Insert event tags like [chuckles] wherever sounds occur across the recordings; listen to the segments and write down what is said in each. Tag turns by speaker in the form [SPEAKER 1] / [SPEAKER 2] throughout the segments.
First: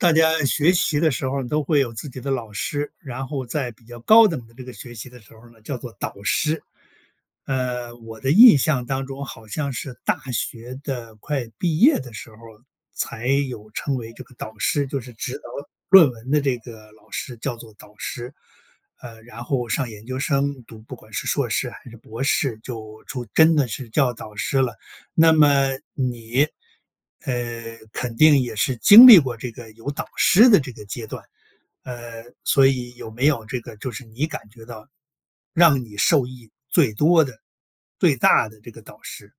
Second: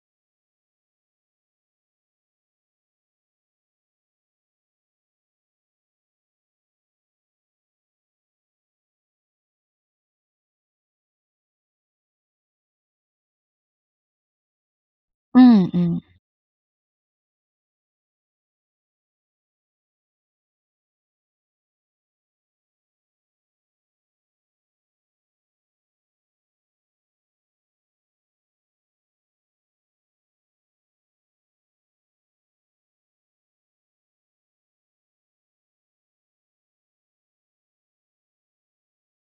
[SPEAKER 1] 大家学习的时候儿都会有自己的老师，然后在比较高等的这个学习的时候儿呢，叫做导师。呃，我的印象当中好像是大学的快毕业的时候儿才有称为这个导师，就是指导
[SPEAKER 2] 嗯，嗯。
[SPEAKER 1] 论文的这个老师叫做导师。呃，然后上研究生读不管是硕士还是博士就出真的是叫导师了。那么你，呃，肯定也是经历过这个有导师的这个阶段，呃，所以有没有这个就是你感觉到，让你受益最多的、最大的这个导师？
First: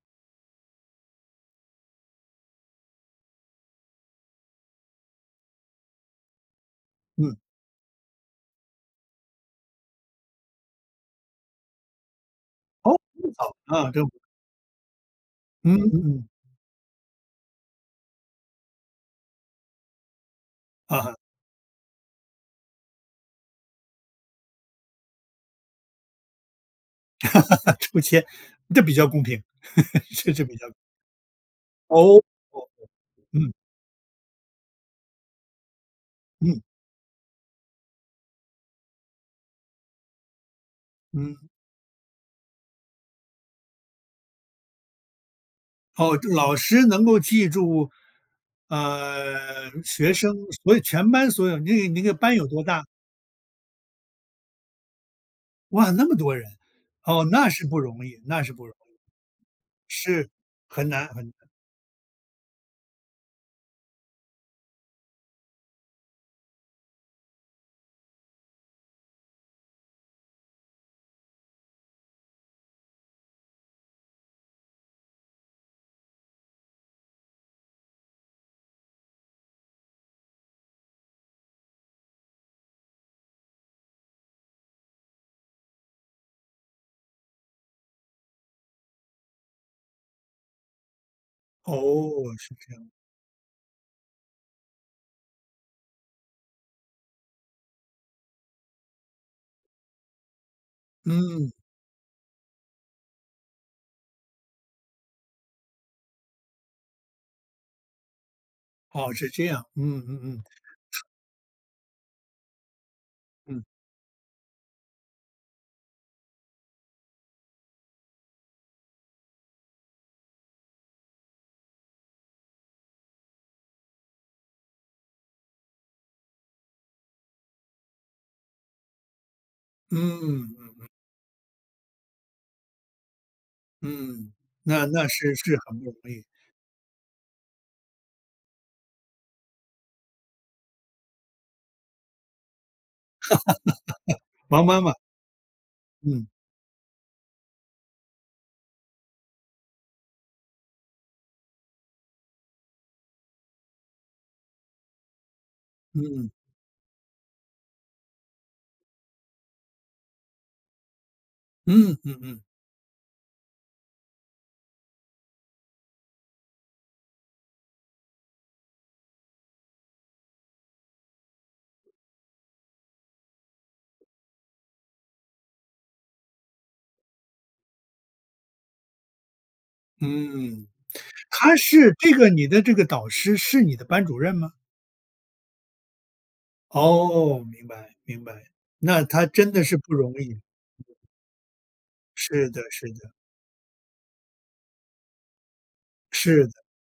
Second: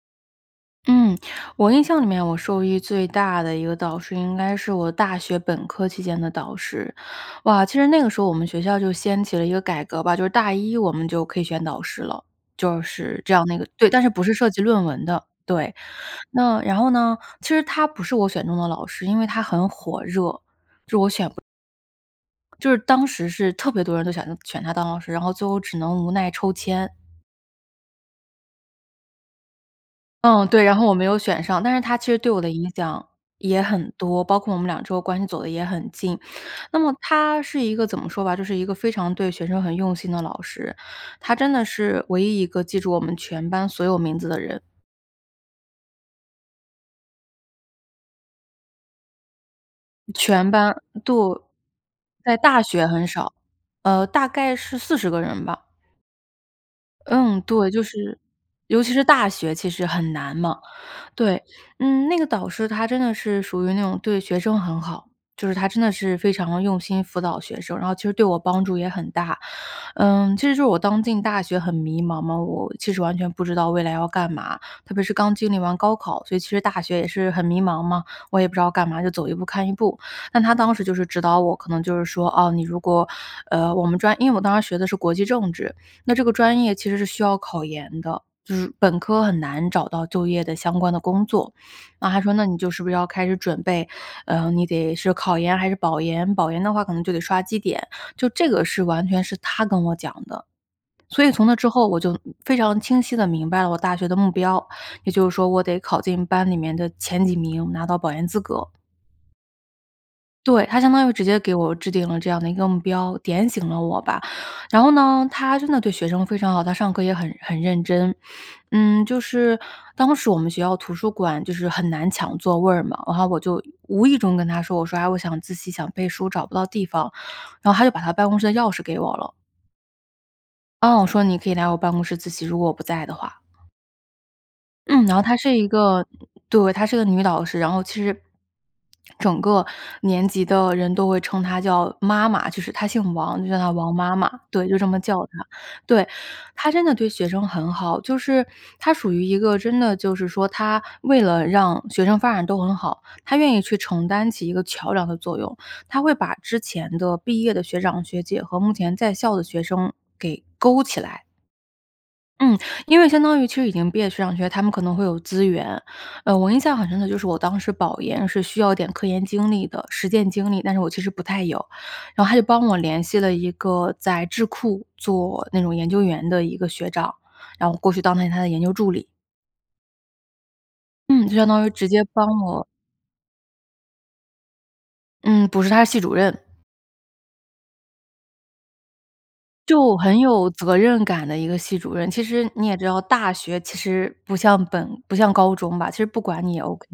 [SPEAKER 2] 嗯，我印象里面我受益最大的一个导师，应该是我大学本科期间的导师。
[SPEAKER 1] 嗯。
[SPEAKER 2] 哇，其实那个时候我们学校就掀起了一个改革吧，就是大一我们就可以选导师了，就
[SPEAKER 1] 哦。
[SPEAKER 2] 是
[SPEAKER 1] 这
[SPEAKER 2] 这
[SPEAKER 1] 么
[SPEAKER 2] 样
[SPEAKER 1] 好，
[SPEAKER 2] 那个对，
[SPEAKER 1] 啊，
[SPEAKER 2] 但
[SPEAKER 1] 真
[SPEAKER 2] 是
[SPEAKER 1] 不错。
[SPEAKER 2] 不是涉及论文的，对，
[SPEAKER 1] 嗯嗯嗯。
[SPEAKER 2] 那然后呢，其实他不是我选中的老师，因为她很火热，就我
[SPEAKER 1] 嗯哼。
[SPEAKER 2] 选不就是当时是特别多人都想他选她当老师，然后最后只能无奈抽签。
[SPEAKER 1] [laughs] 抽签，这比较公平。[laughs] 这就
[SPEAKER 2] 嗯，
[SPEAKER 1] 比
[SPEAKER 2] 对，
[SPEAKER 1] 较
[SPEAKER 2] 然后我没有选上，但是她其
[SPEAKER 1] 哦，
[SPEAKER 2] 实
[SPEAKER 1] 哦
[SPEAKER 2] 对我的影
[SPEAKER 1] 哦。
[SPEAKER 2] 响
[SPEAKER 1] 嗯。
[SPEAKER 2] 也很多，包括我们两之后关系走得也很近。
[SPEAKER 1] 嗯。
[SPEAKER 2] 那么她是一个怎么说吧就是一个非常对学生很用心的老师，她
[SPEAKER 1] 嗯。
[SPEAKER 2] 真的是唯一一个记住我们全班所有名字的人。
[SPEAKER 1] 噢，这老师能够记住，呃，学生。
[SPEAKER 2] 全班，
[SPEAKER 1] 所以全
[SPEAKER 2] 对
[SPEAKER 1] 班所有你那个你那个班
[SPEAKER 2] 在
[SPEAKER 1] 有
[SPEAKER 2] 大
[SPEAKER 1] 多大？
[SPEAKER 2] 学很少，呃，大概是40个人吧。
[SPEAKER 1] 哇，那么多人，哦，
[SPEAKER 2] 嗯，
[SPEAKER 1] 那是
[SPEAKER 2] 对，
[SPEAKER 1] 不
[SPEAKER 2] 就
[SPEAKER 1] 容
[SPEAKER 2] 是
[SPEAKER 1] 易那是不容易。
[SPEAKER 2] 尤其是大学其实很
[SPEAKER 1] 是，
[SPEAKER 2] 难嘛，
[SPEAKER 1] 很难很
[SPEAKER 2] 对。
[SPEAKER 1] 难。
[SPEAKER 2] 嗯，那个导师她真的是属于那种对学生很好，就是她真的是非常地用心辅导学生，然后其实对我帮助也很大。嗯，其实是我刚进大学很迷茫嘛，我其实完全不知道未来要干嘛，特别是刚经历完高考，所以其实大学也是很迷茫嘛，我也不知道干嘛，就走一步看一步。但她当时就是指导我，可能就是说，哦，你如果呃，我们专因为我当时学的是国际政治，那这个专业其实是需要考研的，就是本科很难找到就业的相关的工作。那她说
[SPEAKER 1] 哦，
[SPEAKER 2] 那你
[SPEAKER 1] 是
[SPEAKER 2] 就
[SPEAKER 1] 这
[SPEAKER 2] 是不
[SPEAKER 1] 样。
[SPEAKER 2] 是要开始准备，呃，你得是考研还是保研，保研的话可能就得刷绩点，就这个是完全是她跟我讲的。所以从
[SPEAKER 1] 嗯。
[SPEAKER 2] 那之后，我就非常清晰地明白了我大学的目标，也就是说我得考进班里面的前几名，拿到保研资格。
[SPEAKER 1] 哦，是这样。嗯嗯嗯。
[SPEAKER 2] 对，她相当于直接给我制定了这样的一个目标，点
[SPEAKER 1] 嗯。
[SPEAKER 2] 醒了我吧。然后呢，她真的对学生非常好，她上课也很很认真。[sniffs] 嗯，就是，当时我们学校图书馆就是很难抢座位儿嘛，然后我就无意中跟她说，我说：“啊，我想自习、想背书找不到地方。”然后她就把她办公室的钥匙给我了。
[SPEAKER 1] 嗯，嗯嗯。
[SPEAKER 2] 哦，说：“你可以来我办公室自习，如果我不在的话。”
[SPEAKER 1] 嗯，那
[SPEAKER 2] 嗯，[smacks lips]
[SPEAKER 1] 那
[SPEAKER 2] 然后她
[SPEAKER 1] 是是
[SPEAKER 2] 是一
[SPEAKER 1] 很不容
[SPEAKER 2] 个
[SPEAKER 1] 易。
[SPEAKER 2] 对，她是个女导师。然后其实，[swallows] 整个年级的人都会称她叫妈妈，就是她姓
[SPEAKER 1] [laughs]
[SPEAKER 2] 王，就叫她王妈妈。
[SPEAKER 1] 王
[SPEAKER 2] 对，就
[SPEAKER 1] 妈
[SPEAKER 2] 这
[SPEAKER 1] 妈。
[SPEAKER 2] 么叫她。对，
[SPEAKER 1] 嗯。
[SPEAKER 2] 她真的对学生很好，就是她属于一个真的就是说，她为了让学生发展都很好，她愿意去承担起一个桥梁的作用。她会
[SPEAKER 1] 嗯。
[SPEAKER 2] 把之前的毕业的学长学姐和目前在校的学生给勾起来。
[SPEAKER 1] 嗯嗯嗯。
[SPEAKER 2] 嗯，因为相当于其实已经毕业的学长学姐，他们可能会有资源。呃，我印象很深的就是我当时保研是需要点科研经历的实践经历，但是我其实不太有，然后她就帮我联系了一个在智库做那种研究员的一个学长，然后我过去当了他的研究助理。
[SPEAKER 1] 嗯，
[SPEAKER 2] 嗯，就相
[SPEAKER 1] 她
[SPEAKER 2] 当于直
[SPEAKER 1] 是
[SPEAKER 2] 接
[SPEAKER 1] 这
[SPEAKER 2] 帮
[SPEAKER 1] 个你的
[SPEAKER 2] 我。
[SPEAKER 1] 这个导师是你的班主任吗？
[SPEAKER 2] 嗯，不是，她是系主任。
[SPEAKER 1] 哦，明白，明白，那她真的是不
[SPEAKER 2] 就
[SPEAKER 1] 容
[SPEAKER 2] 很
[SPEAKER 1] 易。
[SPEAKER 2] 有责任感的一个系主任，其实
[SPEAKER 1] 是的，
[SPEAKER 2] 你也知
[SPEAKER 1] 是
[SPEAKER 2] 道，
[SPEAKER 1] 的。
[SPEAKER 2] 大学其实不像本不像高中吧，其实不管
[SPEAKER 1] 是的，
[SPEAKER 2] 你也 OK。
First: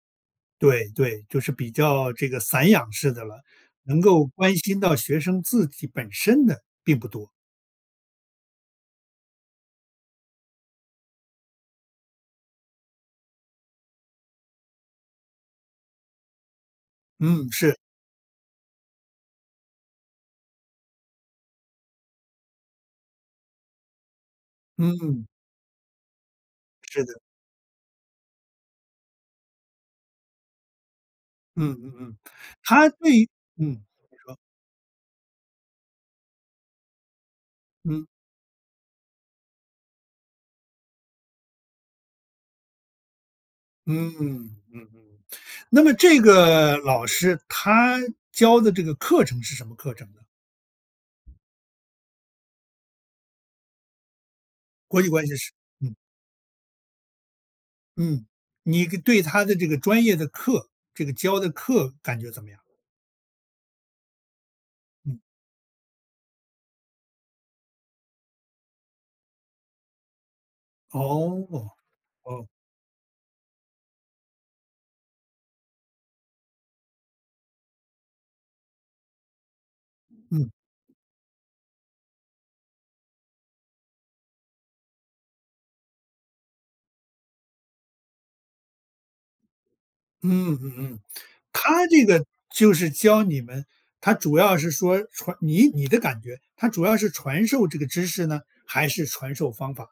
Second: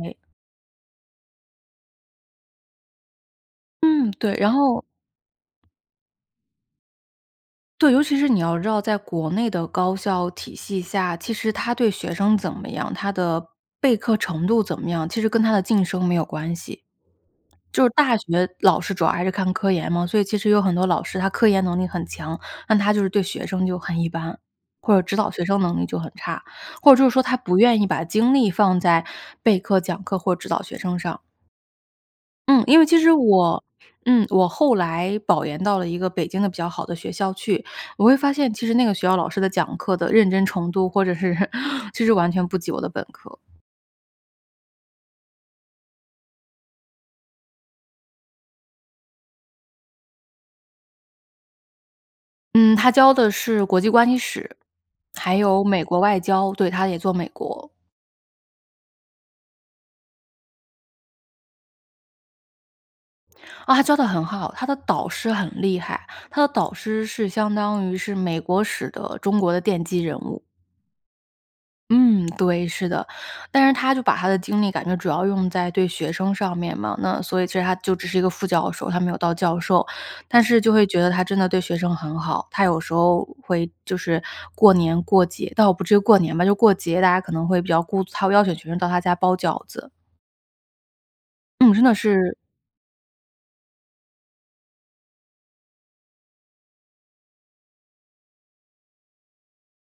[SPEAKER 1] 对对，就是比较这个散养式的了，能
[SPEAKER 2] 嗯，
[SPEAKER 1] 够
[SPEAKER 2] 对，然
[SPEAKER 1] 关心
[SPEAKER 2] 后
[SPEAKER 1] 到学生自己本身的并不多。
[SPEAKER 2] 对，尤其是你要知道在国内的高校体系下，其实他对学生怎么样，他的备课程度怎么样，其实跟他的晋升没有关系。
[SPEAKER 1] 嗯，是。
[SPEAKER 2] 就是大学老师主要还是看科研嘛，所以其实有很多老师他科研能力很强，但他就是对学生就很一般，或者指
[SPEAKER 1] 嗯。
[SPEAKER 2] 导学生能力就很差，或者
[SPEAKER 1] 是
[SPEAKER 2] 就是
[SPEAKER 1] 的。
[SPEAKER 2] 说他不愿意把精力放在备课、讲课或者指导学生上。
[SPEAKER 1] 嗯嗯嗯，
[SPEAKER 2] 嗯，因为
[SPEAKER 1] 她
[SPEAKER 2] 其实
[SPEAKER 1] 对于
[SPEAKER 2] 我
[SPEAKER 1] 嗯，你
[SPEAKER 2] 嗯，
[SPEAKER 1] 说。
[SPEAKER 2] 我后来保研到了一个北京的比较好的学校去，我
[SPEAKER 1] 嗯。
[SPEAKER 2] 会发现其实那个学校老师的讲课的认真程度，或者是其实完全不及我的本科。
[SPEAKER 1] 嗯，嗯嗯。那么这个老师她教的这个课程是什么课程呢？
[SPEAKER 2] 嗯，她教的是《国际关系史》，
[SPEAKER 1] 《国际关
[SPEAKER 2] 还
[SPEAKER 1] 系史》，
[SPEAKER 2] 有《美
[SPEAKER 1] 嗯。
[SPEAKER 2] 国外交》，对，她也做美国。
[SPEAKER 1] 嗯，你个对她的这个专业的课，这个教的课感觉怎么样？
[SPEAKER 2] 啊，她教得很好，她的导
[SPEAKER 1] 嗯。
[SPEAKER 2] 师很厉害，她的导师是相当于是美国史的中国的奠基人物。
[SPEAKER 1] 哦，
[SPEAKER 2] 嗯，
[SPEAKER 1] 哦。
[SPEAKER 2] 对，是的。但是她就把她的精力感觉主要用在对学生上面嘛，那所以其实她就只是一个副教授，她没有到教授，但
[SPEAKER 1] 嗯。
[SPEAKER 2] 是就会觉得她真的对学生很好，她有时候会就是过年、过节，倒不至于过年吧，就过节，大家可能会比较顾她邀请学生到她家包饺子。
[SPEAKER 1] 嗯嗯嗯。
[SPEAKER 2] 嗯，真
[SPEAKER 1] 她
[SPEAKER 2] 的
[SPEAKER 1] 这个
[SPEAKER 2] 是
[SPEAKER 1] 就是教你们，她主要是说传你你的感觉，她主要是传授这个知识呢，还是传授方法？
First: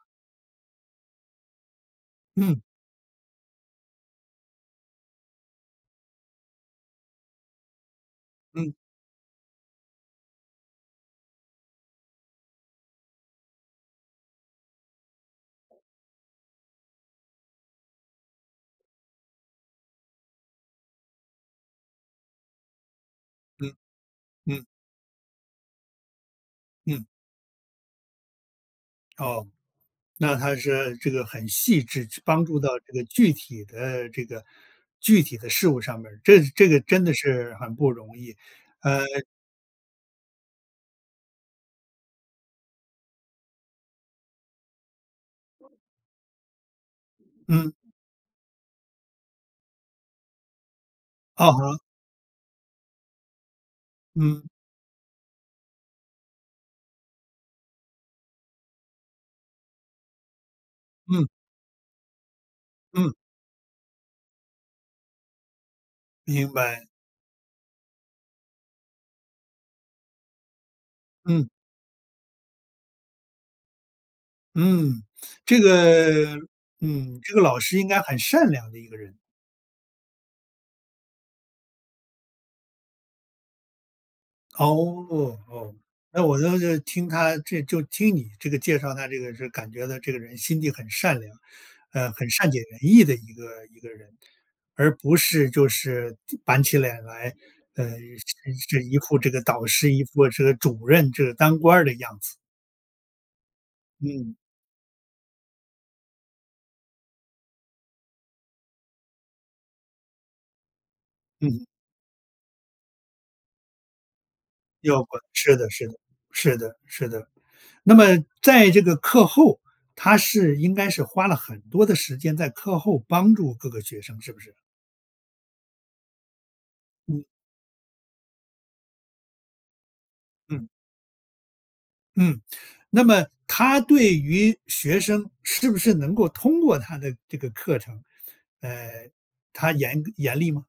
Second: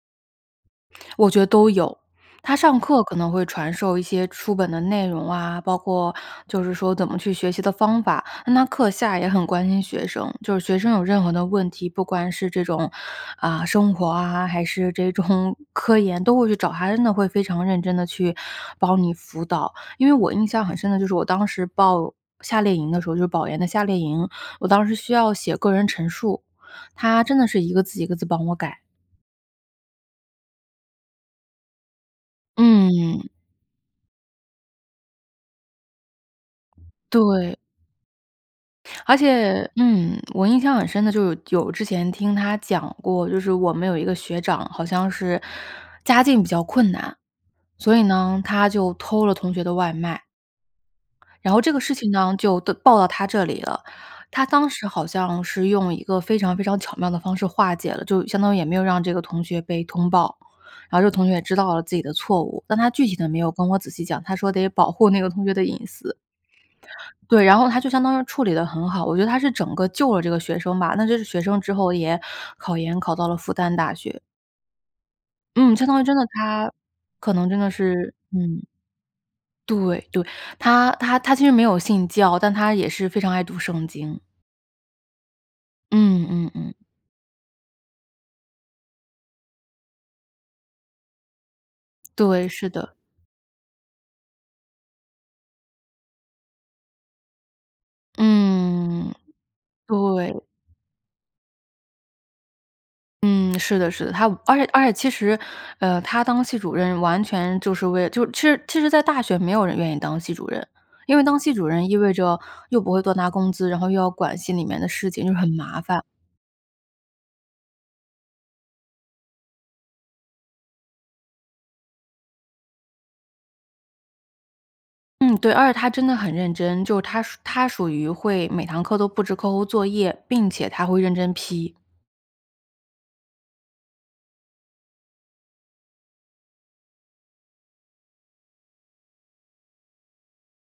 [SPEAKER 2] 我觉得都有。她
[SPEAKER 1] 嗯。
[SPEAKER 2] 上课可能会传授一些书本的内容啊，包括就是说怎么去学习的方法，那她
[SPEAKER 1] 嗯。
[SPEAKER 2] 课下也很关心学生，就是学生有任何的问题，不管是这种啊生活啊，还是这种科研都会去找她，真的会非常认真地去帮你辅导。因为我印象很深的就是我当时报夏令营的时候，就是保研的
[SPEAKER 1] 嗯，
[SPEAKER 2] 夏令营，
[SPEAKER 1] 嗯。
[SPEAKER 2] 我当时需要写个人陈述，
[SPEAKER 1] 嗯。
[SPEAKER 2] 她真的是一个字一个字帮我改。
[SPEAKER 1] 哦，那她这这个很细致，这帮助到这个
[SPEAKER 2] 嗯。
[SPEAKER 1] 具体的这个具体的事物上面儿，这这个真的是
[SPEAKER 2] 对。
[SPEAKER 1] 很不容易，呃
[SPEAKER 2] 而且，嗯，我印象很深的就是有有之前听她讲过，就是我们有一个学长，好像是家境比较困难，
[SPEAKER 1] 嗯。
[SPEAKER 2] 所以呢，他就偷了同学的外卖。
[SPEAKER 1] 啊
[SPEAKER 2] 然后这个
[SPEAKER 1] 哼。
[SPEAKER 2] 事情呢，就的报到她这里了，
[SPEAKER 1] 嗯。
[SPEAKER 2] 她当时好像是用一个非常非常巧妙的方式化解了，就相当于也没有让这个同学被通报，然后这个
[SPEAKER 1] 嗯。
[SPEAKER 2] 同学也知道了自己的错误，但她具
[SPEAKER 1] 嗯。
[SPEAKER 2] 体地没有跟我仔细讲，她说得保护那个同学的隐私。
[SPEAKER 1] 明白。
[SPEAKER 2] 对，然后她就相当于处理得很好，我觉得她是整个救了这个学生吧，那这个学
[SPEAKER 1] 嗯。
[SPEAKER 2] 生之后也考研考到了复旦大学。
[SPEAKER 1] 嗯，这
[SPEAKER 2] 嗯，相当于真的
[SPEAKER 1] 个，
[SPEAKER 2] 她
[SPEAKER 1] 嗯，
[SPEAKER 2] 可
[SPEAKER 1] 这个
[SPEAKER 2] 能真
[SPEAKER 1] 老
[SPEAKER 2] 的
[SPEAKER 1] 师应该
[SPEAKER 2] 是
[SPEAKER 1] 很善
[SPEAKER 2] 嗯。
[SPEAKER 1] 良的一个人。
[SPEAKER 2] 对对，她她她其实没有信教，但她也是非常爱读《圣经》。
[SPEAKER 1] 哦，哦，诶，
[SPEAKER 2] 嗯，
[SPEAKER 1] 我
[SPEAKER 2] 嗯，
[SPEAKER 1] 倒
[SPEAKER 2] 嗯。
[SPEAKER 1] 是就听她这就听你这个介绍她这个就是感觉到这个人心地很善良，呃，很
[SPEAKER 2] 对，
[SPEAKER 1] 善解
[SPEAKER 2] 是
[SPEAKER 1] 人
[SPEAKER 2] 的。
[SPEAKER 1] 意的一个一个人。而不是就是就板起脸来，呃，是一是一
[SPEAKER 2] 嗯，
[SPEAKER 1] 副这个导师、一副
[SPEAKER 2] 对。
[SPEAKER 1] 这个主任、这个当官儿的样子。
[SPEAKER 2] 嗯，是的，是的，她
[SPEAKER 1] 嗯。
[SPEAKER 2] 而且而且其实，呃，她当系主任完全就是为就是其实其实在大学没有人愿意当系主任，因为当系
[SPEAKER 1] 嗯。
[SPEAKER 2] 主任意味着又不会多拿工资，然后又要管系里面的
[SPEAKER 1] 要
[SPEAKER 2] 事
[SPEAKER 1] 不
[SPEAKER 2] 情，就是很
[SPEAKER 1] 是的，
[SPEAKER 2] 麻
[SPEAKER 1] 是的，
[SPEAKER 2] 烦。
[SPEAKER 1] 是的，是的。那么在这个课后，她是应该是花了很多的时间在课后帮助各个学生，是不是？
[SPEAKER 2] 嗯，对，而且她真的很认真，就是她
[SPEAKER 1] 嗯。
[SPEAKER 2] 属她属于会每堂课都布置课后作业，并且
[SPEAKER 1] 嗯。
[SPEAKER 2] 她会认真批。
[SPEAKER 1] 嗯，那么她对于学生是不是能够通过她的这个课程，呃，她严严厉吗？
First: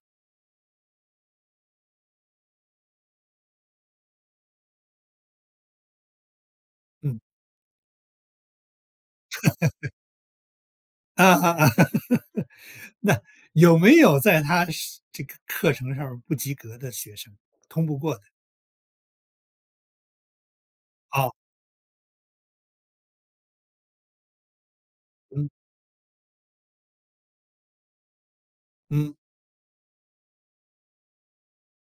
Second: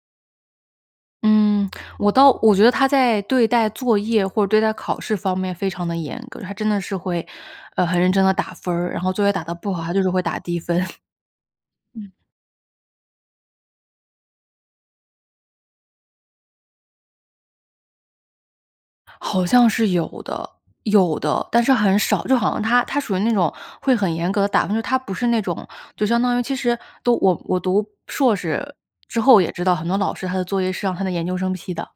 [SPEAKER 2] 嗯，我倒我觉得她在对待作业或者对待考试方面非常地严格。她真的是
[SPEAKER 1] 嗯。
[SPEAKER 2] 会，呃，很认真地打分，然后作业打得不好，
[SPEAKER 1] [laughs]
[SPEAKER 2] 她就是会打低分。[chuckles]
[SPEAKER 1] 啊啊啊，
[SPEAKER 2] 嗯。
[SPEAKER 1] [laughs] 那有没有在她上这个课程上面儿不及格的学生通不过的？
[SPEAKER 2] 好像是有的。有
[SPEAKER 1] 哦。
[SPEAKER 2] 的，但是很少，就好像她她属于那种会很严格地打分，就是她不是那
[SPEAKER 1] 嗯。
[SPEAKER 2] 种就相当于其实，都我我读硕士
[SPEAKER 1] 嗯。
[SPEAKER 2] 之后也知道，很多老师他的作业是让他的研究生批的。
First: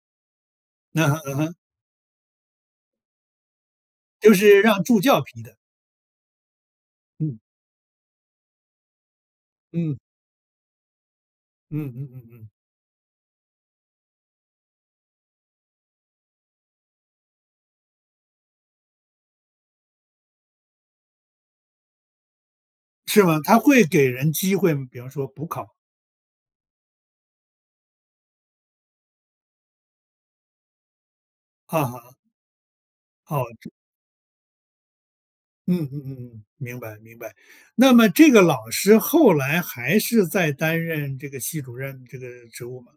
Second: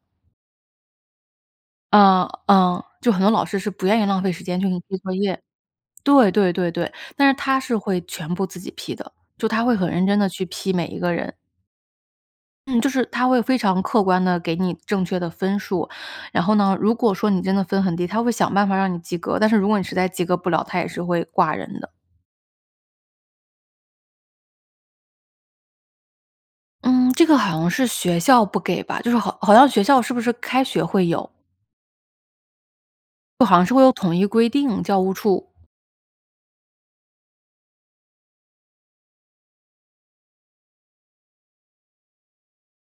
[SPEAKER 1] 嗯哼嗯哼。
[SPEAKER 2] 嗯嗯，就很多老师是不愿意浪费
[SPEAKER 1] 就
[SPEAKER 2] 时间
[SPEAKER 1] 是
[SPEAKER 2] 去给你
[SPEAKER 1] 让
[SPEAKER 2] 批
[SPEAKER 1] 助
[SPEAKER 2] 作
[SPEAKER 1] 教
[SPEAKER 2] 业，
[SPEAKER 1] 批的。
[SPEAKER 2] 对对对对。但是
[SPEAKER 1] 嗯。
[SPEAKER 2] 她是会全部自己批的，就她会很
[SPEAKER 1] 嗯。
[SPEAKER 2] 认真地去批每一个人。
[SPEAKER 1] 嗯嗯嗯嗯。
[SPEAKER 2] 嗯，就是她会非常客观地给你正确的分数。然后呢，如果说你真的分很低，她会想办法让你及格。但是如果你实在及格不了，她也是会挂人的。
[SPEAKER 1] 是吗？她会给人机会吗？比方说补考。
[SPEAKER 2] 嗯，这个好像是学校不给吧，就是好好像学校是不是开学会有。
[SPEAKER 1] 啊哼。哦，
[SPEAKER 2] 呃，好像
[SPEAKER 1] 这
[SPEAKER 2] 是会有统一规定，教务处。
[SPEAKER 1] 嗯嗯嗯嗯，明白明白。那么这个老师后来还是在担任这个系主任这个职务吗？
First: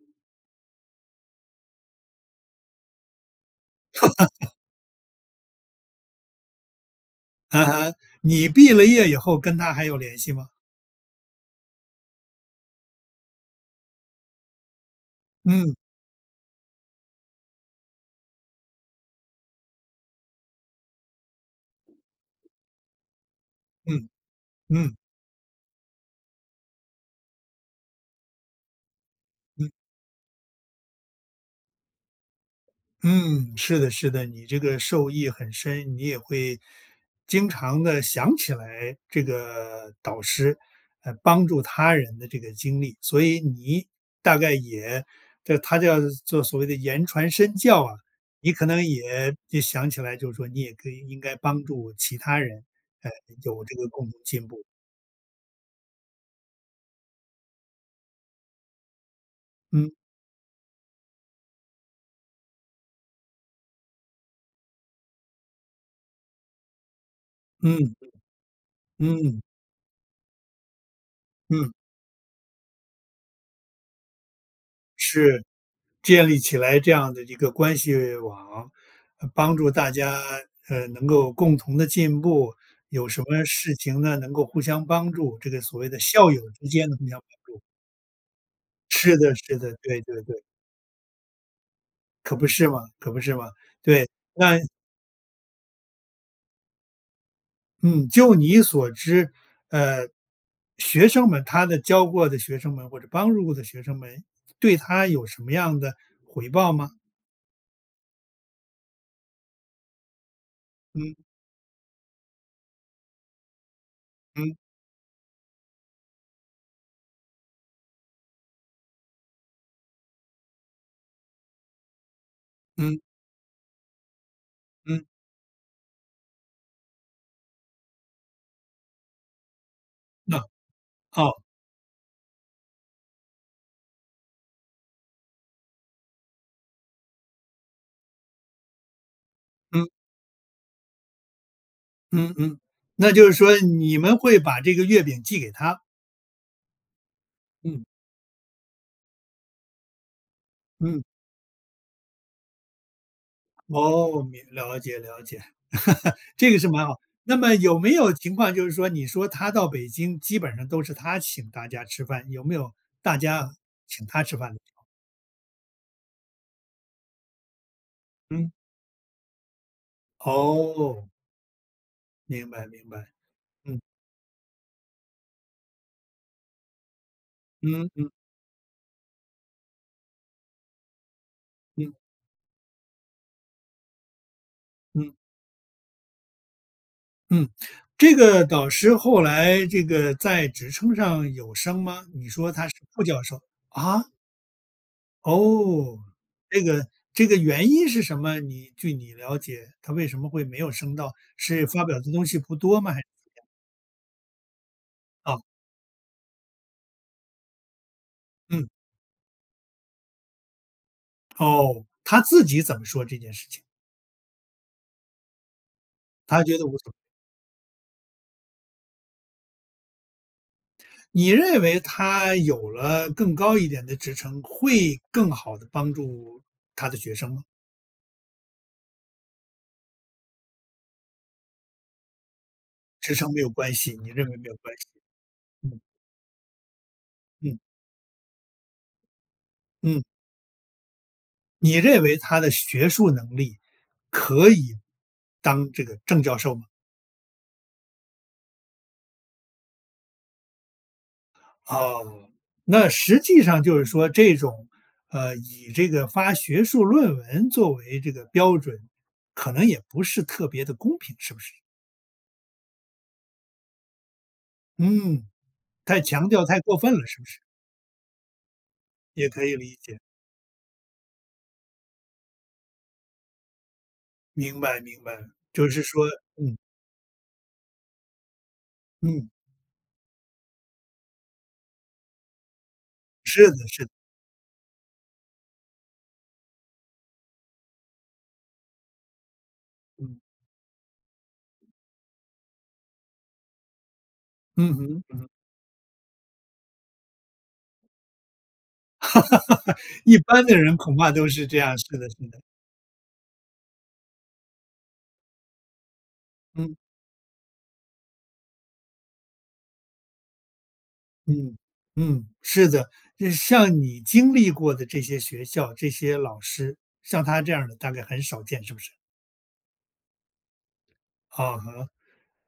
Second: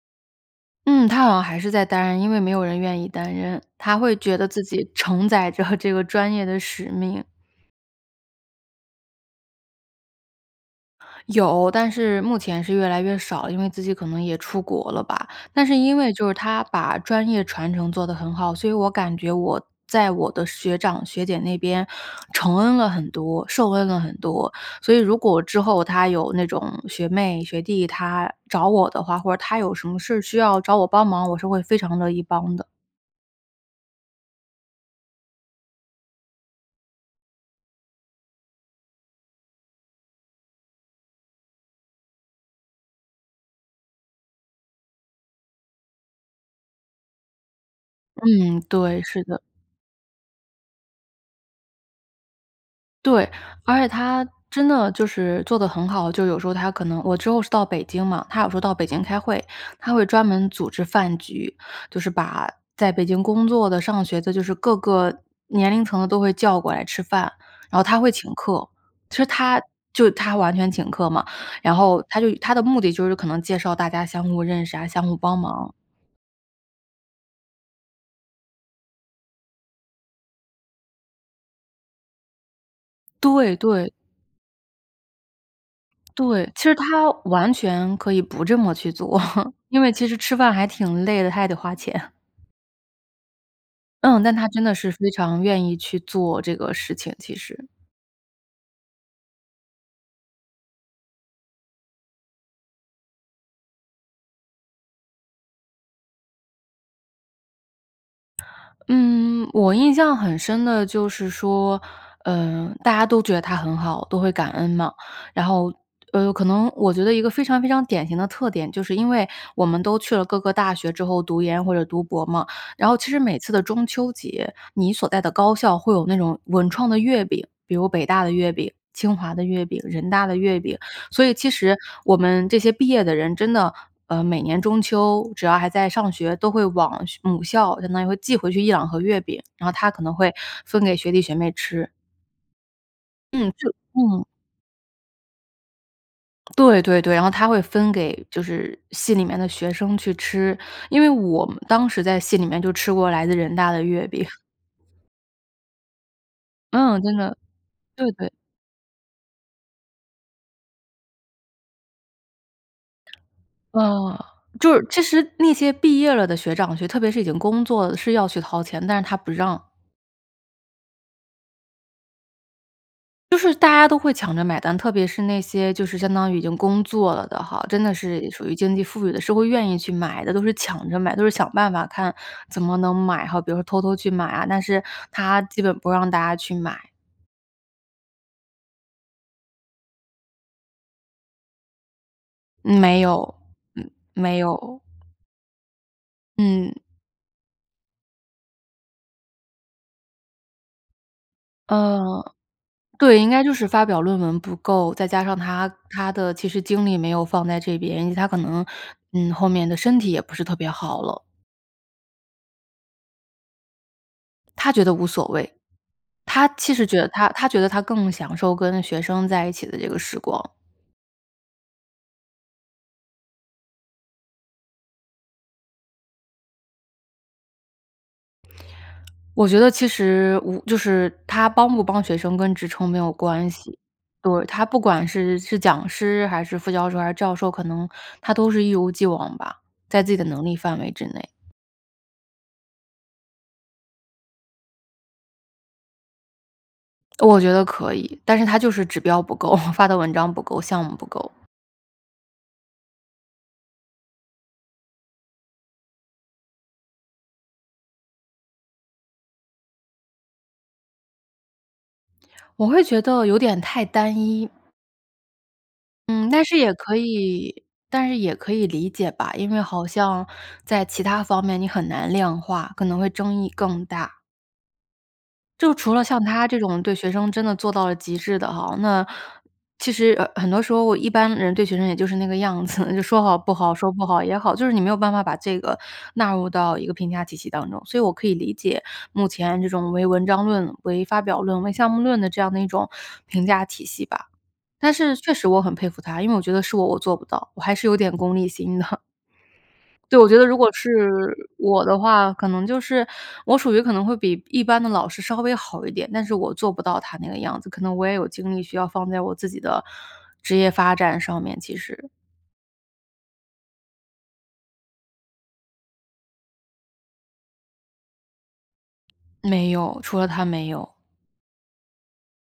[SPEAKER 2] 嗯，她好像还是在担任，因为没有人愿意担任，她会觉得
[SPEAKER 1] [laughs]
[SPEAKER 2] 自己承载着这个专业的使命。
[SPEAKER 1] 嗯哼，你毕了业以后跟她还有联系吗？
[SPEAKER 2] 有，但是目前是越来越少，因为自己可能也出国了吧。但
[SPEAKER 1] 嗯。
[SPEAKER 2] 是因为就是她把专业传承做得很好，所以我感觉我在我的学长学姐那边承恩了很多、受恩了
[SPEAKER 1] 嗯，
[SPEAKER 2] 很多。所
[SPEAKER 1] 嗯。
[SPEAKER 2] 以如果之后她有那种学妹、学弟她找我的话，或者她
[SPEAKER 1] 嗯。
[SPEAKER 2] 有什么事儿需要找我帮忙，我是会非常乐意帮的。
[SPEAKER 1] 嗯，是的是的，你这个受益很深。你也会经常地想起来，这个导师来帮助他人的这个经历。所以你大概也叫他叫做所谓的言传身教啊，你
[SPEAKER 2] 嗯，
[SPEAKER 1] 可能
[SPEAKER 2] 对，是
[SPEAKER 1] 也
[SPEAKER 2] 的。
[SPEAKER 1] 也想起来就是说你也可以应该帮助其他人，呃，
[SPEAKER 2] 对，
[SPEAKER 1] 有这
[SPEAKER 2] 而且
[SPEAKER 1] 个共同
[SPEAKER 2] 她
[SPEAKER 1] 进步。
[SPEAKER 2] 真的就是做得很好。就有时候她可能我之后是到北京嘛，她有时候到北京开会，
[SPEAKER 1] 嗯。
[SPEAKER 2] 她会专门组织饭局，就是把在北京工作的、上学的，就是各个年龄层的都会叫过来吃饭，
[SPEAKER 1] 嗯
[SPEAKER 2] 然后她会请客，其
[SPEAKER 1] 嗯，
[SPEAKER 2] 实
[SPEAKER 1] 嗯。
[SPEAKER 2] 她就她完全请客嘛。
[SPEAKER 1] 嗯。
[SPEAKER 2] 然后她就她的目的就是可能介绍大家相互认识啊、相互帮
[SPEAKER 1] 是，
[SPEAKER 2] 忙。
[SPEAKER 1] 建立起来这样的一个关系网，帮助大家，呃，能够共同地进步。有什么
[SPEAKER 2] 对，
[SPEAKER 1] 事
[SPEAKER 2] 对。
[SPEAKER 1] 情呢，能够互相帮助，这个所谓的校友
[SPEAKER 2] 对，其
[SPEAKER 1] 之
[SPEAKER 2] 实
[SPEAKER 1] 间的互
[SPEAKER 2] 她
[SPEAKER 1] 相帮
[SPEAKER 2] 完
[SPEAKER 1] 助。
[SPEAKER 2] 全可以不这么去
[SPEAKER 1] 是
[SPEAKER 2] 做，
[SPEAKER 1] 的是的，
[SPEAKER 2] 因为
[SPEAKER 1] 对
[SPEAKER 2] 其实
[SPEAKER 1] 对
[SPEAKER 2] 吃
[SPEAKER 1] 对。
[SPEAKER 2] 饭还挺累的，她还得花钱。
[SPEAKER 1] 可不是嘛可不是嘛，对，
[SPEAKER 2] 嗯，但她
[SPEAKER 1] 那
[SPEAKER 2] 真的是非常愿意去做这个事情，其实。
[SPEAKER 1] 嗯，就你所知，呃，学生们她的教过的学生们或者帮助过的学生们对她有什么样的回报吗？
[SPEAKER 2] 嗯，我印象很深的就
[SPEAKER 1] 嗯。
[SPEAKER 2] 是说，呃，大家都觉得她很好，都会感
[SPEAKER 1] 嗯。
[SPEAKER 2] 恩嘛，然后，呃，可能我觉得一个非常非常典型的特点，就是因为我们都去了各个大学之后读研或者读博嘛，然后
[SPEAKER 1] 嗯。
[SPEAKER 2] 其实每次的中秋节，你
[SPEAKER 1] 嗯。
[SPEAKER 2] 所在的高校会有那种文创的月饼，比如北大的月饼、清华的月饼、人大的
[SPEAKER 1] 哦，
[SPEAKER 2] 月饼，所
[SPEAKER 1] 哦。
[SPEAKER 2] 以其实我们这些毕业的人真的，呃，每年中秋只要还在上学，都会往学母校，相当于会寄回去1-2盒月饼，然后
[SPEAKER 1] 嗯。
[SPEAKER 2] 她可能会分给学弟学妹吃。
[SPEAKER 1] 嗯嗯，那就是
[SPEAKER 2] 嗯，
[SPEAKER 1] 说
[SPEAKER 2] 就
[SPEAKER 1] 你们
[SPEAKER 2] 嗯。
[SPEAKER 1] 会把这个月饼寄给她。
[SPEAKER 2] 对对对，然后她会
[SPEAKER 1] 嗯。
[SPEAKER 2] 分给就是系里面的学生去吃，因
[SPEAKER 1] 嗯。
[SPEAKER 2] 为我们当时在系里面就吃过来自的人大的月
[SPEAKER 1] 哦，
[SPEAKER 2] 饼。
[SPEAKER 1] 明了解了解，[laughs] 这个是蛮好。
[SPEAKER 2] 嗯，真的，
[SPEAKER 1] 那么有没
[SPEAKER 2] 对
[SPEAKER 1] 有
[SPEAKER 2] 对。
[SPEAKER 1] 情况就是说，你说她到北京基本上都是她请大家吃饭，有没有大家请
[SPEAKER 2] 嗯，
[SPEAKER 1] 她吃饭的时
[SPEAKER 2] 就
[SPEAKER 1] 候？
[SPEAKER 2] 是其实那些毕业了的学长学特别是已经工作是要去
[SPEAKER 1] 嗯。
[SPEAKER 2] 掏钱的，但是她不让。
[SPEAKER 1] 哦。明白，明白，
[SPEAKER 2] 就是大
[SPEAKER 1] 嗯。
[SPEAKER 2] 家都会抢着买单，特别是那些就是相当于已经工作了的哈，真
[SPEAKER 1] 嗯，
[SPEAKER 2] 的
[SPEAKER 1] 嗯。
[SPEAKER 2] 是属于经济富裕的，是会愿意去买的，都是抢着买的，都是想办法
[SPEAKER 1] 嗯。
[SPEAKER 2] 看，怎么能买哈，比如说偷偷去买啊，但是
[SPEAKER 1] 嗯。
[SPEAKER 2] 她基本不让大家去买。
[SPEAKER 1] 嗯。这个导师后来这个在职称上有升吗？你说她是
[SPEAKER 2] 没
[SPEAKER 1] 副教
[SPEAKER 2] 有。
[SPEAKER 1] 授，
[SPEAKER 2] 嗯，
[SPEAKER 1] 啊？
[SPEAKER 2] 没有。
[SPEAKER 1] 哦，这
[SPEAKER 2] 嗯。
[SPEAKER 1] 个这个原因是什么？你据你了解，她为什么会没有升到，是发表的东
[SPEAKER 2] 呃，
[SPEAKER 1] 西不多吗？还是怎么样？
[SPEAKER 2] 对，应该就是发表论文不够，再加上
[SPEAKER 1] 啊。
[SPEAKER 2] 她她的其实精力也没有放在这边，因为她可能，
[SPEAKER 1] 嗯。
[SPEAKER 2] 嗯，后面的身体也不是特别好了。
[SPEAKER 1] 哦，她自己怎么说这件事情？
[SPEAKER 2] 她觉得无所谓。
[SPEAKER 1] 她
[SPEAKER 2] 她
[SPEAKER 1] 觉得
[SPEAKER 2] 其
[SPEAKER 1] 无
[SPEAKER 2] 实
[SPEAKER 1] 所谓。
[SPEAKER 2] 觉得她她觉得他更享受跟学生在一起的这个时光。
[SPEAKER 1] 你认为她有了更高一点的职称，会更好地帮助，她的学生吗？
[SPEAKER 2] 我觉得其实，我就是她帮不帮学生跟职称没有
[SPEAKER 1] 职称没有
[SPEAKER 2] 关
[SPEAKER 1] 关
[SPEAKER 2] 系。
[SPEAKER 1] 系，你认为
[SPEAKER 2] 对，
[SPEAKER 1] 没有
[SPEAKER 2] 她
[SPEAKER 1] 关
[SPEAKER 2] 不
[SPEAKER 1] 系。
[SPEAKER 2] 管是是
[SPEAKER 1] 嗯。
[SPEAKER 2] 讲师还是副教授还是教授，
[SPEAKER 1] 嗯。
[SPEAKER 2] 可能，她都是一如既往吧，
[SPEAKER 1] 嗯。
[SPEAKER 2] 在自己的能力范围之内。
[SPEAKER 1] 你认为她的学术能力，可以当这个正教授吗？
[SPEAKER 2] 我觉得可以，但是她就是指标不够，[chuckles] 发的文章不够，项目不够。
[SPEAKER 1] 啊，那实际上就是说这种，呃，以这个发学术论文作为这个标准，可能也不是特别地公平，是不是？
[SPEAKER 2] 我会觉得有点太单一。
[SPEAKER 1] 嗯，太
[SPEAKER 2] 嗯，
[SPEAKER 1] 强
[SPEAKER 2] 但
[SPEAKER 1] 调、
[SPEAKER 2] 是
[SPEAKER 1] 太
[SPEAKER 2] 也
[SPEAKER 1] 过分
[SPEAKER 2] 可
[SPEAKER 1] 了，是不是？
[SPEAKER 2] 以，但是也可以理解
[SPEAKER 1] 也
[SPEAKER 2] 吧，
[SPEAKER 1] 可
[SPEAKER 2] 因
[SPEAKER 1] 以
[SPEAKER 2] 为
[SPEAKER 1] 理
[SPEAKER 2] 好
[SPEAKER 1] 解。
[SPEAKER 2] 像在其它方面你很难量化，可能会争议更大。
[SPEAKER 1] 明白明白，就
[SPEAKER 2] 就
[SPEAKER 1] 是
[SPEAKER 2] 除了
[SPEAKER 1] 说
[SPEAKER 2] 像她
[SPEAKER 1] 嗯。
[SPEAKER 2] 这种对学生真的做到了极致的哈，那
[SPEAKER 1] 嗯。
[SPEAKER 2] 其实，呃，很多时候一般人对学生也就是那个样子，就说好
[SPEAKER 1] 是
[SPEAKER 2] 不
[SPEAKER 1] 的
[SPEAKER 2] 好，
[SPEAKER 1] 是的。
[SPEAKER 2] 说不好也好，就是你没有办法把这个纳入到一个评价体系当中，所以我可以理解目前这种为
[SPEAKER 1] 嗯。
[SPEAKER 2] 文章论、为发表论、为项目论的这样的一种评价体系吧。
[SPEAKER 1] 嗯
[SPEAKER 2] 但
[SPEAKER 1] 哼，
[SPEAKER 2] 是
[SPEAKER 1] 嗯。
[SPEAKER 2] 确实我很佩服她，因为我觉得是我我做不到，我还是有点功利心的。
[SPEAKER 1] [laughs] 一
[SPEAKER 2] 对，我觉
[SPEAKER 1] 般
[SPEAKER 2] 得
[SPEAKER 1] 的
[SPEAKER 2] 如果
[SPEAKER 1] 人
[SPEAKER 2] 是
[SPEAKER 1] 恐怕都是这样，
[SPEAKER 2] 我的
[SPEAKER 1] 是的是
[SPEAKER 2] 话，
[SPEAKER 1] 的。
[SPEAKER 2] 可能就是我属于可能会比一般的老师稍微好一点，但是我做
[SPEAKER 1] 嗯。
[SPEAKER 2] 不到她那个样子，可能我也有精力需要放在我自己的职业发展上
[SPEAKER 1] 嗯，
[SPEAKER 2] 面，其实。
[SPEAKER 1] 嗯，是的，就是像你经历过的这些学校、这些老师，像她这样儿的大概很少见，是不是？
[SPEAKER 2] 没有，除了她没有。
[SPEAKER 1] 嗯哼。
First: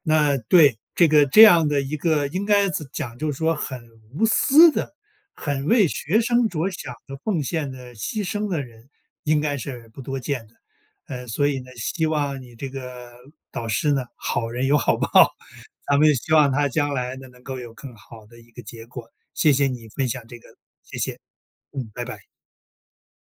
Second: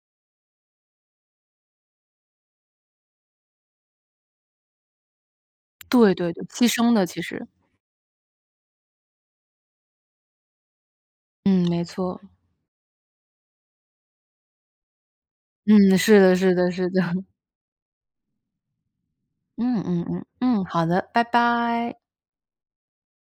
[SPEAKER 1] 那，对，这个这样的一个应该怎讲就是说很无私的，很为
[SPEAKER 2] 对
[SPEAKER 1] 学
[SPEAKER 2] 对对，
[SPEAKER 1] 生
[SPEAKER 2] 牺
[SPEAKER 1] 着
[SPEAKER 2] 牲
[SPEAKER 1] 想
[SPEAKER 2] 的
[SPEAKER 1] 的、
[SPEAKER 2] 其
[SPEAKER 1] 奉
[SPEAKER 2] 实。
[SPEAKER 1] 献的、牺牲的人应该是不多见的，呃，所以
[SPEAKER 2] 嗯，
[SPEAKER 1] 呢，
[SPEAKER 2] 没
[SPEAKER 1] 希
[SPEAKER 2] 错。
[SPEAKER 1] 望你这个导师呢，好人有好报，
[SPEAKER 2] 嗯，
[SPEAKER 1] 咱们
[SPEAKER 2] 是
[SPEAKER 1] 希
[SPEAKER 2] 的，
[SPEAKER 1] 望
[SPEAKER 2] 是
[SPEAKER 1] 她
[SPEAKER 2] 的，是
[SPEAKER 1] 将
[SPEAKER 2] 的。
[SPEAKER 1] 来
[SPEAKER 2] [chuckles]
[SPEAKER 1] 呢，能够有更好的一个结果，谢谢
[SPEAKER 2] 嗯
[SPEAKER 1] 你
[SPEAKER 2] 嗯
[SPEAKER 1] 分
[SPEAKER 2] 嗯，
[SPEAKER 1] 享这个，
[SPEAKER 2] 嗯，好
[SPEAKER 1] 谢
[SPEAKER 2] 的，
[SPEAKER 1] 谢，
[SPEAKER 2] 拜
[SPEAKER 1] 嗯，
[SPEAKER 2] 拜！
[SPEAKER 1] 拜拜。